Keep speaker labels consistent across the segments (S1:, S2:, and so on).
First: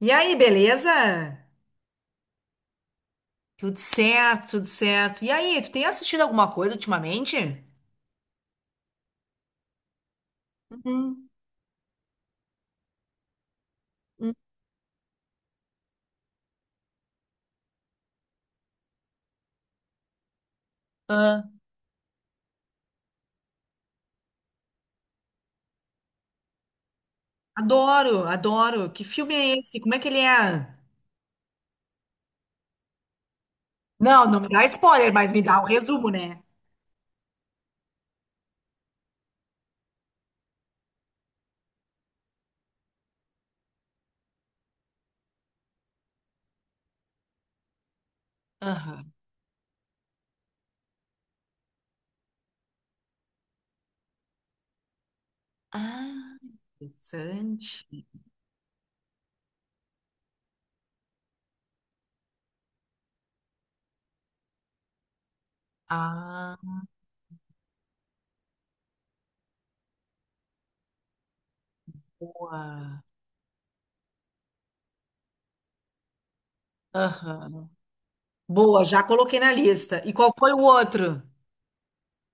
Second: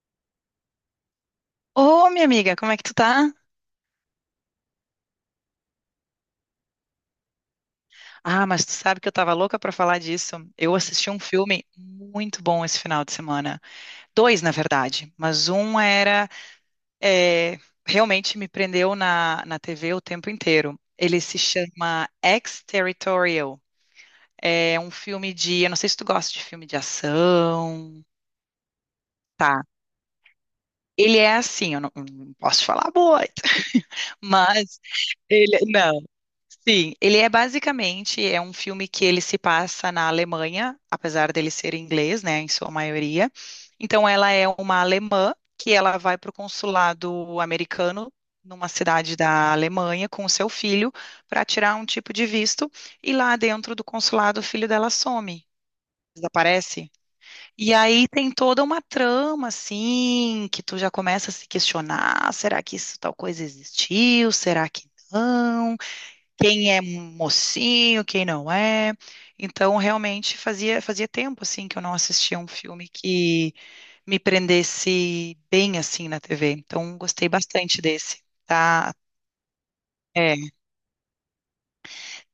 S1: E aí, beleza?
S2: Ô, minha amiga, como é que tu tá?
S1: Tudo certo, tudo certo. E aí, tu tem assistido alguma coisa ultimamente?
S2: Ah, mas tu sabe que eu tava louca pra falar disso. Eu assisti um
S1: Uhum,
S2: filme muito bom esse final de semana.
S1: uhum.
S2: Dois, na verdade, mas um era é, realmente me prendeu na TV o tempo inteiro. Ele se
S1: Ah.
S2: chama Ex-Territorial. É um filme de, eu não sei se tu gosta de filme de ação.
S1: Adoro, adoro. Que filme é
S2: Tá.
S1: esse? Como é que ele é?
S2: Ele é assim, eu não posso falar muito,
S1: Não, não me dá
S2: mas
S1: spoiler, mas me dá
S2: ele,
S1: dá um
S2: não.
S1: resumo, né?
S2: Sim, ele é basicamente é um filme que ele se passa na Alemanha, apesar dele ser inglês, né, em sua maioria. Então ela é uma alemã que ela vai para o consulado americano numa
S1: Aham.
S2: cidade da Alemanha com o seu filho para tirar um tipo de visto e lá dentro do consulado o filho dela some,
S1: Ah,
S2: desaparece. E
S1: interessante.
S2: aí tem toda uma trama, assim, que tu já começa a se questionar: será que isso tal coisa existiu? Será que não?
S1: Ah,
S2: Quem é mocinho, quem não é. Então, realmente fazia tempo assim que eu não assistia um filme
S1: boa.
S2: que me prendesse bem assim na TV. Então, gostei
S1: Aham.
S2: bastante desse.
S1: Boa,
S2: Tá?
S1: já coloquei na lista. E qual?
S2: É.
S1: foi o outro?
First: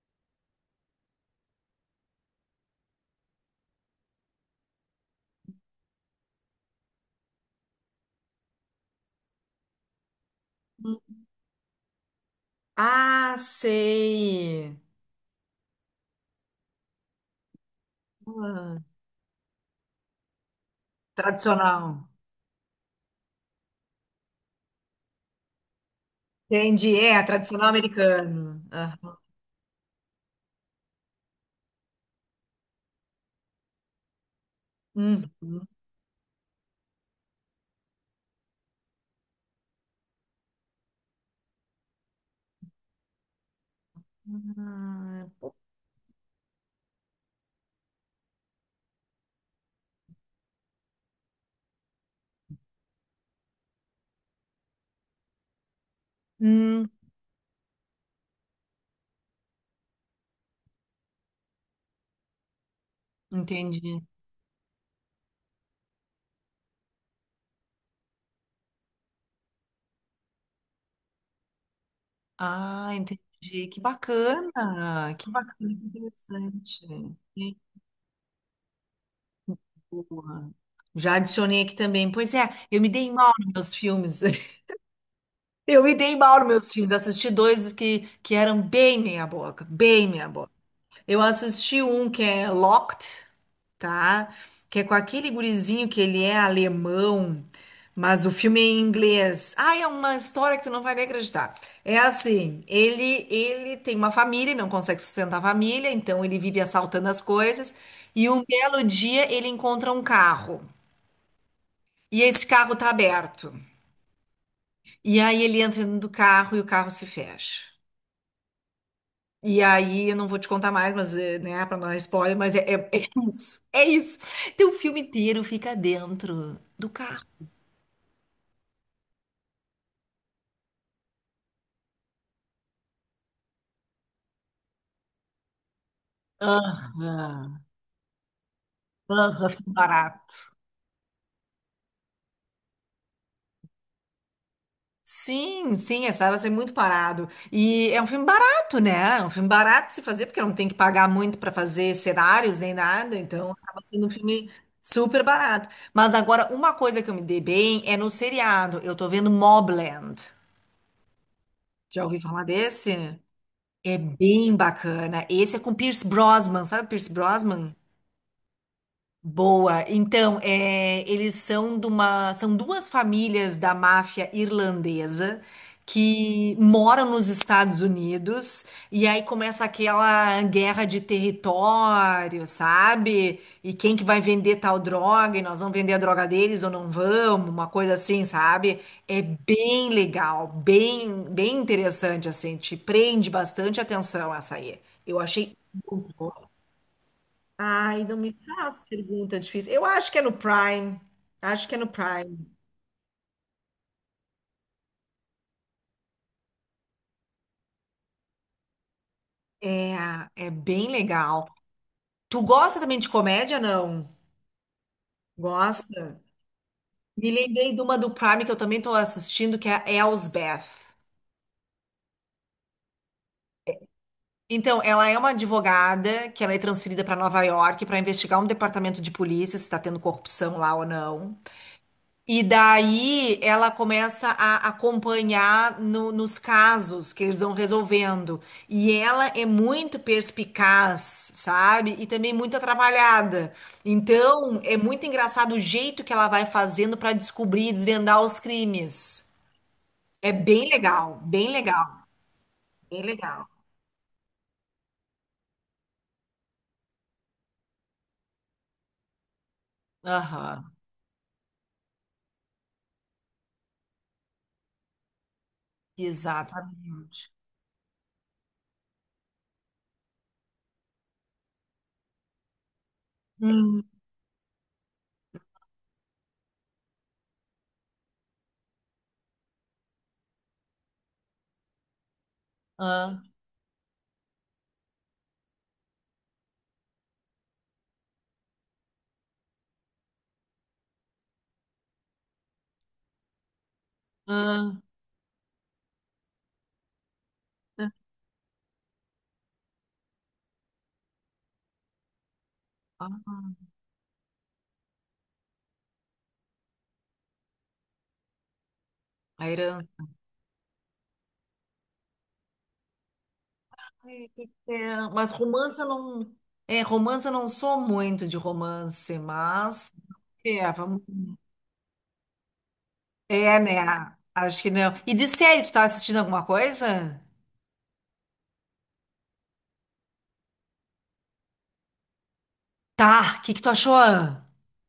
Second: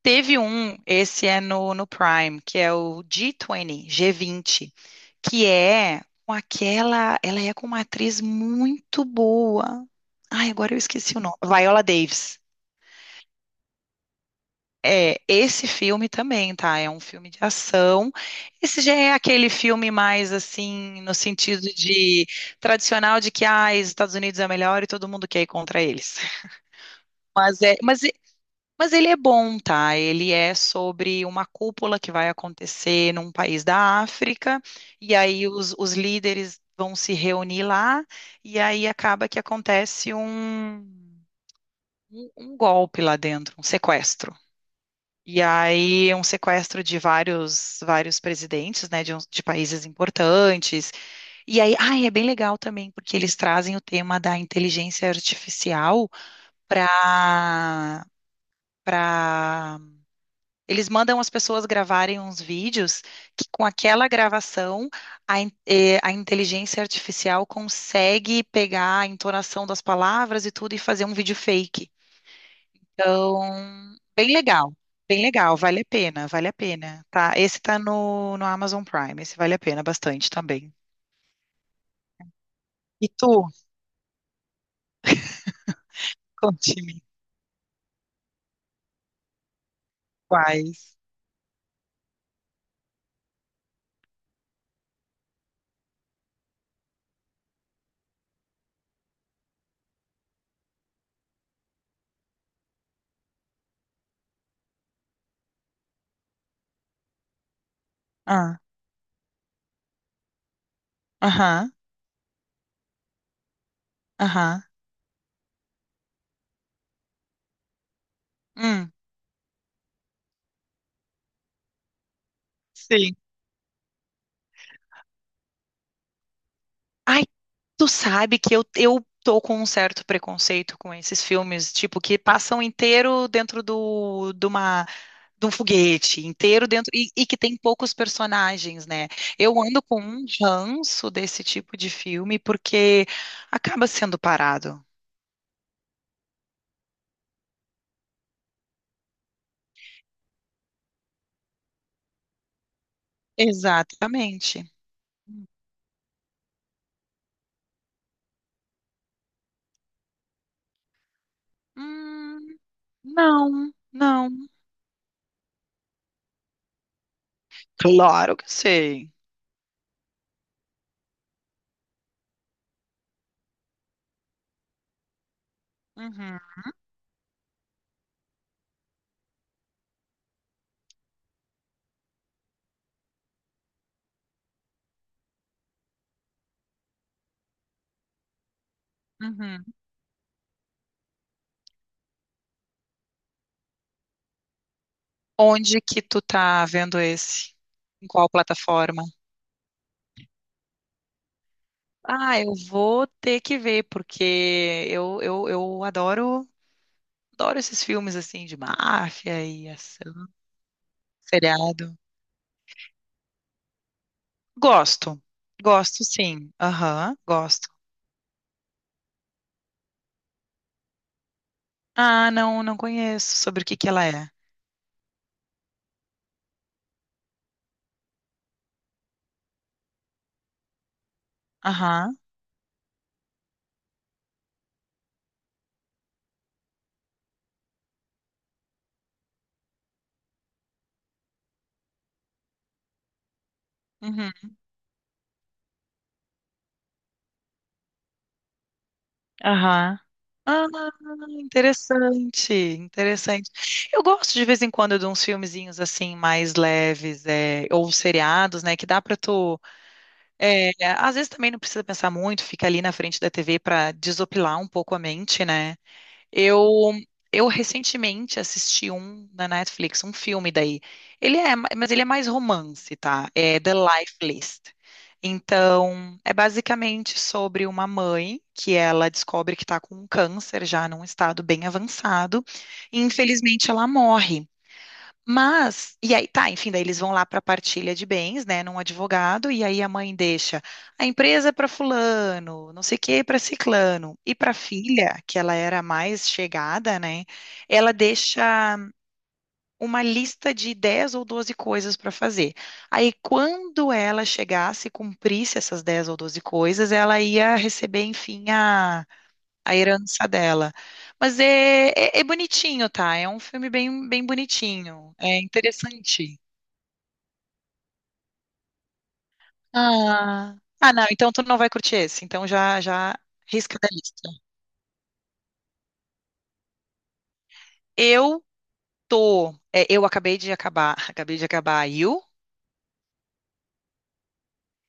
S2: Teve um, esse é no Prime, que é o G20, G20, que é com aquela, ela é com uma atriz muito boa. Ai, agora eu esqueci
S1: Hum.
S2: o nome. Viola Davis.
S1: Ah, sei.
S2: É, esse filme também, tá? É um filme de ação.
S1: Ah,
S2: Esse já é aquele filme mais assim, no sentido
S1: tradicional.
S2: de tradicional de que ah, os Estados Unidos é melhor e todo mundo quer ir contra eles.
S1: Entendi. É,
S2: Mas
S1: tradicional
S2: é, mas, e-
S1: americano.
S2: mas ele é bom, tá? Ele é sobre uma cúpula que vai acontecer num país da África, e
S1: Uhum.
S2: aí os líderes vão se reunir lá, e aí acaba que acontece um, um golpe lá dentro, um sequestro. E
S1: Ah,
S2: aí, um sequestro de vários, vários presidentes, né, de países importantes. E aí, ah, é bem legal também, porque eles trazem o tema da inteligência artificial
S1: Hum,
S2: para para eles mandam as pessoas gravarem uns vídeos que com
S1: entendi.
S2: aquela gravação a, a inteligência artificial consegue pegar a entonação das palavras e tudo e fazer um vídeo fake.
S1: Ah,
S2: Então,
S1: entendi. Que
S2: bem legal,
S1: bacana.
S2: bem
S1: Que bacana,
S2: legal,
S1: que
S2: vale a
S1: interessante.
S2: pena, tá?
S1: Que
S2: Esse tá no Amazon Prime, esse vale a pena bastante
S1: boa.
S2: também.
S1: Já adicionei aqui também. Pois é, eu me
S2: E
S1: dei mal
S2: tu,
S1: nos meus filmes. Eu me dei mal nos meus filmes.
S2: conte-me
S1: Assisti dois que eram bem meia boca, bem meia boca.
S2: quais.
S1: Eu assisti um que é Locked, tá? Que é com aquele gurizinho que ele é alemão, mas o filme é em inglês. Ah, é uma história que tu não vai nem acreditar. É assim, ele tem uma família e não consegue sustentar a família, então ele vive assaltando as coisas e um
S2: Ah,
S1: belo dia ele encontra um carro.
S2: aham,
S1: E esse carro tá aberto.
S2: aham,
S1: E aí ele entra dentro do carro e o carro se fecha.
S2: hum,
S1: E aí, eu não vou te contar mais, mas, né, pra não dar spoiler, mas é
S2: sim.
S1: isso. É isso. Então, o filme inteiro fica dentro do
S2: Ai,
S1: carro.
S2: tu sabe que eu tô com um certo preconceito com esses filmes, tipo, que passam inteiro dentro do, de uma de um foguete inteiro dentro e que tem
S1: Aham.
S2: poucos personagens, né?
S1: Aham,
S2: Eu
S1: filme
S2: ando com um
S1: barato.
S2: ranço desse tipo de filme porque acaba sendo parado.
S1: Sim, sim, essa vai ser muito parado. E é um filme barato, né? É um filme barato de se fazer, porque não tem que pagar muito para fazer cenários nem nada, então acaba sendo um filme
S2: Exatamente.
S1: super barato. Mas agora, uma coisa que eu me dei bem é no seriado. Eu tô vendo Mobland. Já ouvi falar
S2: Hum,
S1: desse?
S2: não,
S1: É
S2: não.
S1: bem bacana. Esse é com Pierce Brosnan, sabe o Pierce Brosnan?
S2: Claro que sei.
S1: Boa. Então, é, eles são de uma, são duas famílias da máfia irlandesa
S2: Uhum,
S1: que moram nos Estados Unidos e aí começa aquela guerra de território, sabe? E quem que vai vender tal droga? E nós vamos vender a droga deles ou não vamos? Uma coisa assim, sabe? É
S2: uhum.
S1: bem legal, bem, bem interessante assim, te prende bastante atenção essa aí. Eu achei
S2: Onde que
S1: muito
S2: tu
S1: boa.
S2: tá vendo esse?
S1: Ai,
S2: Em
S1: não
S2: qual
S1: me faz
S2: plataforma?
S1: pergunta difícil. Eu acho que é no Prime. Acho que é no
S2: Ah,
S1: Prime.
S2: eu vou ter que ver, porque eu adoro, adoro esses filmes assim de máfia e
S1: É,
S2: ação,
S1: é bem legal.
S2: seriado.
S1: Tu gosta também de comédia, não?
S2: Gosto. Gosto,
S1: Gosta?
S2: sim. Aham,
S1: Me
S2: gosto.
S1: lembrei de uma do Prime que eu também tô assistindo, que é a Elsbeth.
S2: Ah, não, não conheço sobre o que que ela é.
S1: Então, ela é uma advogada que ela é transferida para Nova York para investigar um departamento de polícia se está tendo corrupção lá ou não.
S2: Aham,
S1: E daí ela começa a acompanhar nos casos que eles vão resolvendo. E ela é muito perspicaz, sabe? E também muito atrapalhada.
S2: uhum,
S1: Então, é muito engraçado o jeito que ela vai fazendo para descobrir e desvendar os crimes.
S2: aham.
S1: É
S2: Ah,
S1: bem legal, bem legal,
S2: interessante,
S1: bem legal.
S2: interessante. Eu gosto de vez em quando de uns filmezinhos assim mais leves, é, ou seriados, né, que dá pra tu, é,
S1: Aham,
S2: às vezes também não precisa pensar muito, fica ali na frente da TV pra desopilar um pouco a mente, né? Eu
S1: exatamente.
S2: eu recentemente assisti um na Netflix, um filme daí. Mas ele é mais romance, tá? É The
S1: Hum,
S2: Life List. Então, é basicamente sobre uma mãe que ela descobre que está com um câncer já num estado bem avançado e
S1: ah,
S2: infelizmente ela morre. Mas, e aí, tá, enfim, daí eles vão lá para a partilha de bens, né, num advogado, e aí a mãe deixa a empresa para fulano, não sei o que para ciclano, e para
S1: ah,
S2: filha, que ela era a mais chegada, né, ela deixa uma lista de 10 ou 12 coisas para fazer.
S1: ah,
S2: Aí,
S1: ah.
S2: quando ela chegasse e cumprisse essas 10 ou 12 coisas, ela ia receber, enfim, a
S1: A
S2: a
S1: herança.
S2: herança dela. É bonitinho, tá? É um filme bem, bem
S1: É,
S2: bonitinho.
S1: mas
S2: É
S1: romance eu não.
S2: interessante.
S1: É, romance eu não sou muito de romance, mas.
S2: Ah,
S1: É,
S2: não, então tu não vai curtir esse. Então já
S1: é,
S2: risca da
S1: né?
S2: lista.
S1: Acho que não. E de série, tu tá assistindo alguma coisa?
S2: Eu tô. É, eu acabei de acabar. Acabei de acabar a You.
S1: Tá, o que que tu achou?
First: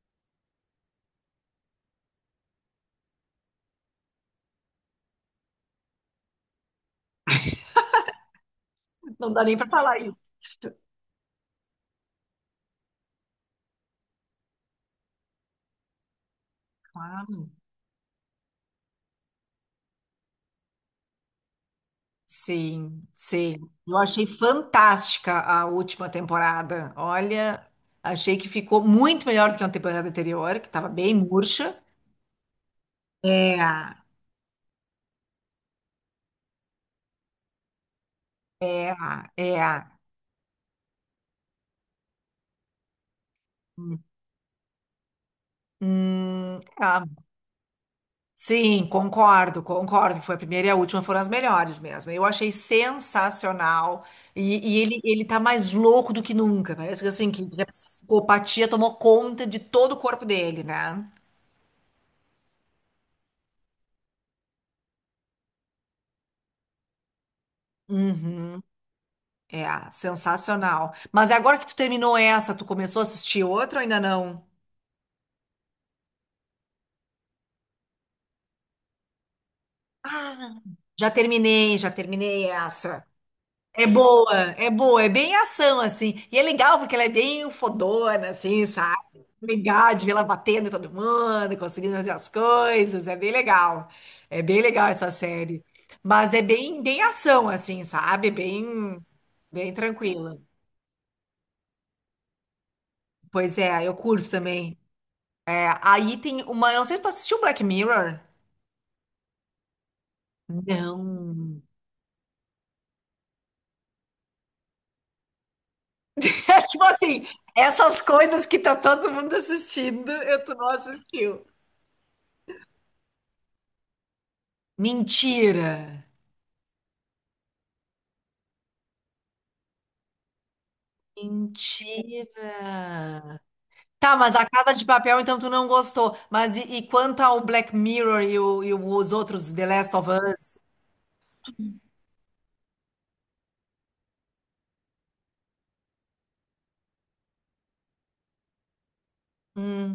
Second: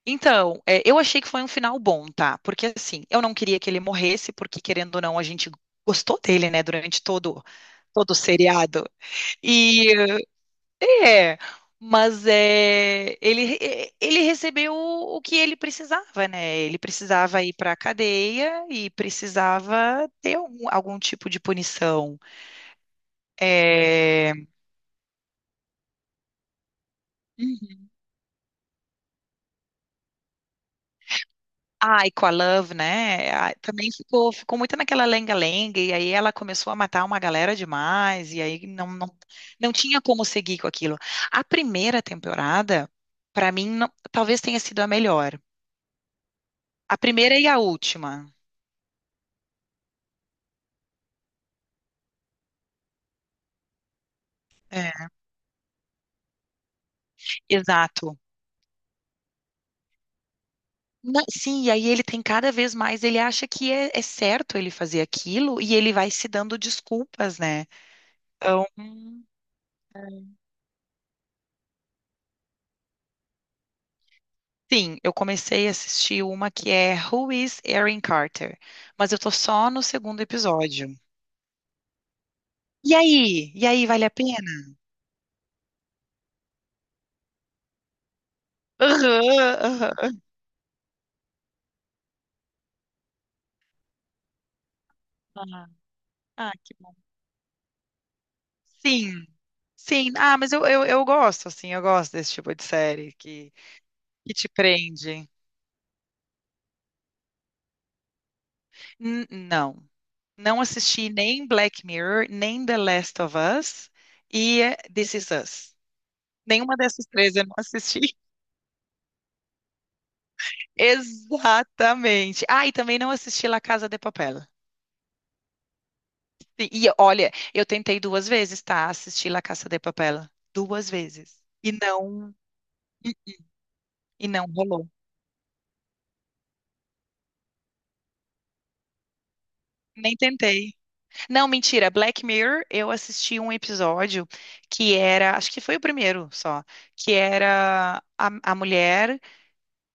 S2: Então, é, eu achei que foi um final bom, tá? Porque assim, eu não queria que ele morresse, porque querendo ou não, a gente gostou dele, né, durante todo o seriado.
S1: Não dá nem pra
S2: E
S1: falar isso.
S2: é, mas é, ele recebeu o que ele precisava, né? Ele precisava
S1: Claro.
S2: ir para a cadeia e precisava ter algum, algum tipo de punição.
S1: Sim, sim. Eu achei
S2: É,
S1: fantástica a última temporada. Olha,
S2: uhum.
S1: achei que ficou muito melhor do que a temporada anterior, que estava bem murcha.
S2: Ah, e com a Love, né? Ah,
S1: É,
S2: também ficou, ficou muito naquela lenga-lenga, e aí ela começou a matar uma galera demais, e aí não,
S1: é,
S2: não, não
S1: é.
S2: tinha como seguir com aquilo. A primeira temporada, para mim, não-
S1: Hum,
S2: talvez tenha sido a melhor. A
S1: é.
S2: primeira e a última.
S1: Sim, concordo, concordo. Que foi a primeira e a última foram as melhores mesmo. Eu achei sensacional. E ele,
S2: É.
S1: ele tá mais louco do que nunca. Parece que assim, que a
S2: Exato.
S1: psicopatia tomou conta de todo o corpo dele, né?
S2: Não, sim, e aí ele tem cada vez mais, ele acha que é, é certo ele fazer aquilo e ele vai se dando desculpas, né?
S1: Uhum.
S2: Então,
S1: É, sensacional. Mas agora que tu terminou essa, tu começou a assistir outra ou ainda não?
S2: sim, eu comecei a assistir uma que é Who is Erin Carter? Mas eu tô só no segundo
S1: Ah,
S2: episódio.
S1: já terminei
S2: E
S1: essa.
S2: aí? E
S1: É
S2: aí, vale a
S1: boa,
S2: pena?
S1: é boa, é bem ação, assim. E é legal porque ela é bem fodona, assim, sabe?
S2: Aham,
S1: Legal de ver
S2: aham.
S1: ela batendo em todo mundo, conseguindo fazer as coisas, é bem legal. É bem legal essa série.
S2: Ah,
S1: Mas é
S2: que
S1: bem,
S2: bom.
S1: bem ação, assim, sabe? Bem,
S2: Sim,
S1: bem
S2: sim.
S1: tranquila.
S2: Ah, mas eu gosto, assim, eu gosto desse tipo de série
S1: Pois é, eu curto
S2: que te
S1: também.
S2: prende.
S1: É, aí tem uma, não sei se tu assistiu Black Mirror.
S2: N- não. Não assisti nem
S1: Não.
S2: Black Mirror, nem The Last of Us e This Is Us.
S1: É
S2: Nenhuma
S1: tipo
S2: dessas
S1: assim,
S2: três eu não
S1: essas
S2: assisti.
S1: coisas que tá todo mundo assistindo, eu tu não assistiu.
S2: Exatamente. Ah, e também não assisti La Casa de Papel.
S1: Mentira.
S2: Olha, eu tentei duas vezes, tá? Assistir La Casa de Papel. Duas vezes.
S1: Mentira. Tá,
S2: E
S1: mas a
S2: não
S1: Casa de
S2: rolou.
S1: Papel, então tu não gostou. Mas e quanto ao Black Mirror e os outros The Last of
S2: Nem
S1: Us?
S2: tentei. Não, mentira. Black Mirror, eu assisti um episódio que era, acho que foi o primeiro só, que era a mulher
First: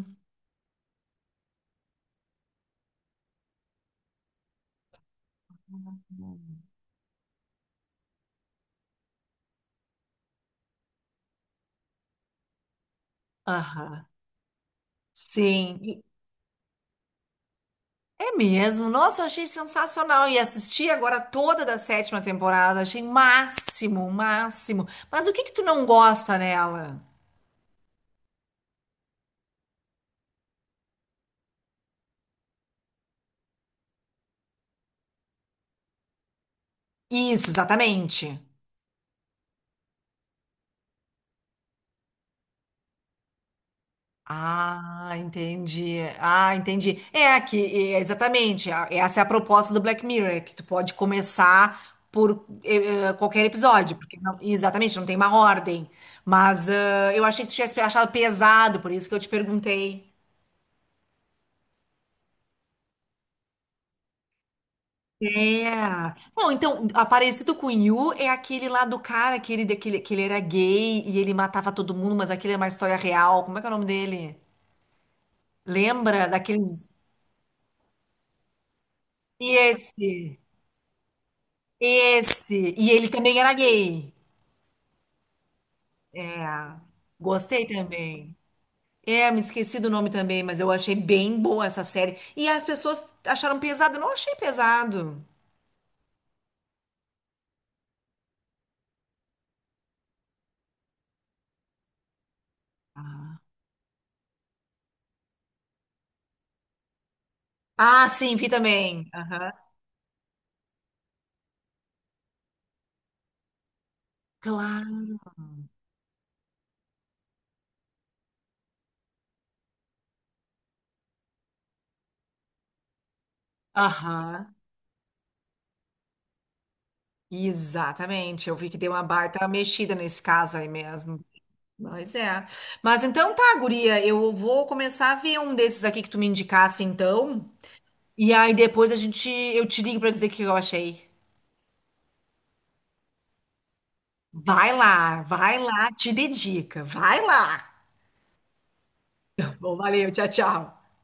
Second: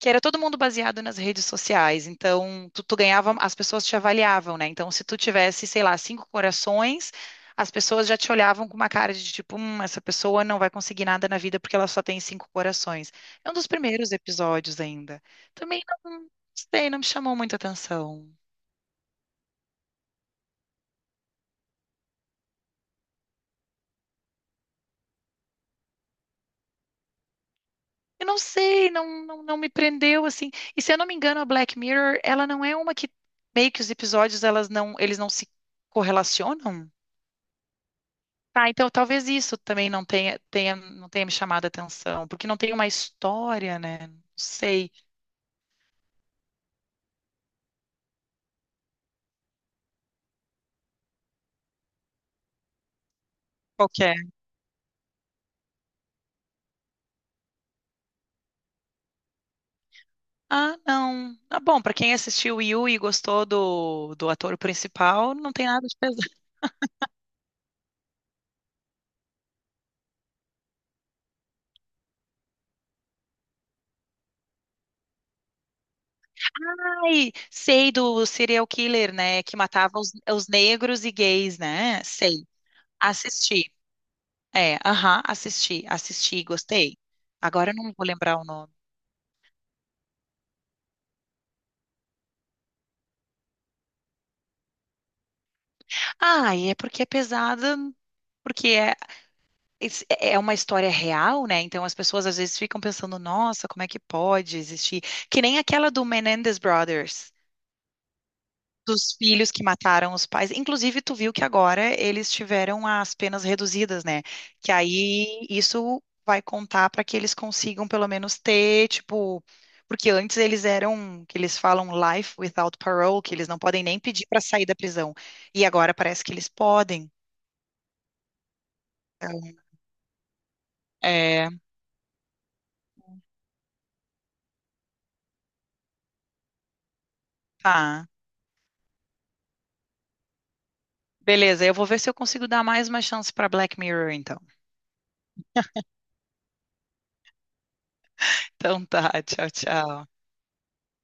S2: que era todo mundo baseado nas redes sociais. Então, tu ganhava, as pessoas te avaliavam, né? Então, se tu tivesse, sei lá, cinco corações, as pessoas já te olhavam com uma cara de tipo, essa pessoa não vai conseguir nada na vida porque ela só tem cinco corações. É um dos
S1: Aham.
S2: primeiros episódios ainda.
S1: Sim.
S2: Também
S1: E-
S2: não sei, não me chamou muita atenção.
S1: É mesmo. Nossa, eu achei sensacional. E assisti agora toda da sétima temporada. Achei máximo, máximo. Mas o que que tu não gosta nela?
S2: Eu não sei, não me prendeu assim. E se eu não me engano, a Black Mirror, ela não é uma que meio que os episódios elas não, eles não se correlacionam?
S1: Isso, exatamente.
S2: Ah, então talvez isso também tenha, não tenha me chamado a atenção, porque não tem uma história, né? Não sei
S1: Ah, entendi. Ah, entendi. É que é, exatamente. Essa é a proposta do Black Mirror, é que tu pode começar por qualquer
S2: qual
S1: episódio,
S2: que é.
S1: porque exatamente, não tem uma ordem. Mas ah, eu achei que tu tivesse achado pesado, por isso que eu te perguntei.
S2: Ah, não. Ah, bom, pra quem assistiu Yu e gostou do ator principal, não tem nada de
S1: É.
S2: pesado.
S1: Bom, então, Aparecido com You é aquele lá do cara que ele era gay e ele matava todo mundo, mas aquele é uma história real. Como é que é o nome dele? Lembra daqueles.
S2: Ai, sei do serial killer, né? Que matava os,
S1: Esse.
S2: os negros e gays, né? Sei.
S1: Esse. E ele também era
S2: Assisti.
S1: gay.
S2: É, aham, assisti,
S1: É.
S2: gostei.
S1: Gostei
S2: Agora eu não vou
S1: também.
S2: lembrar o nome.
S1: É, me esqueci do nome também, mas eu achei bem boa essa série. E as pessoas acharam pesado. Eu não achei pesado.
S2: Ah, e é porque é pesada, porque é é é uma história real, né? Então as pessoas às vezes ficam pensando, nossa, como é que pode existir? Que nem aquela do Menendez Brothers,
S1: Ah, sim, vi também.
S2: dos
S1: Aham.
S2: filhos que mataram os pais. Inclusive, tu viu que agora eles tiveram as penas reduzidas, né? Que
S1: Claro.
S2: aí isso vai contar para que eles consigam pelo menos ter, tipo, porque antes eles eram, que eles falam life without parole, que eles não podem nem pedir para
S1: Aham.
S2: sair da prisão. E agora parece que eles podem.
S1: Exatamente. Eu vi que deu uma baita
S2: Então,
S1: mexida nesse caso aí mesmo.
S2: é,
S1: Mas é. Mas então tá, guria. Eu vou começar a ver um desses aqui que tu me indicasse, então.
S2: tá.
S1: E aí depois a gente, eu te ligo pra dizer o que eu achei.
S2: Beleza, eu vou ver se eu consigo dar mais uma chance para Black Mirror, então.
S1: Vai lá, te dedica, vai lá.
S2: Então tá, tchau,
S1: Bom,
S2: tchau.
S1: valeu, tchau, tchau.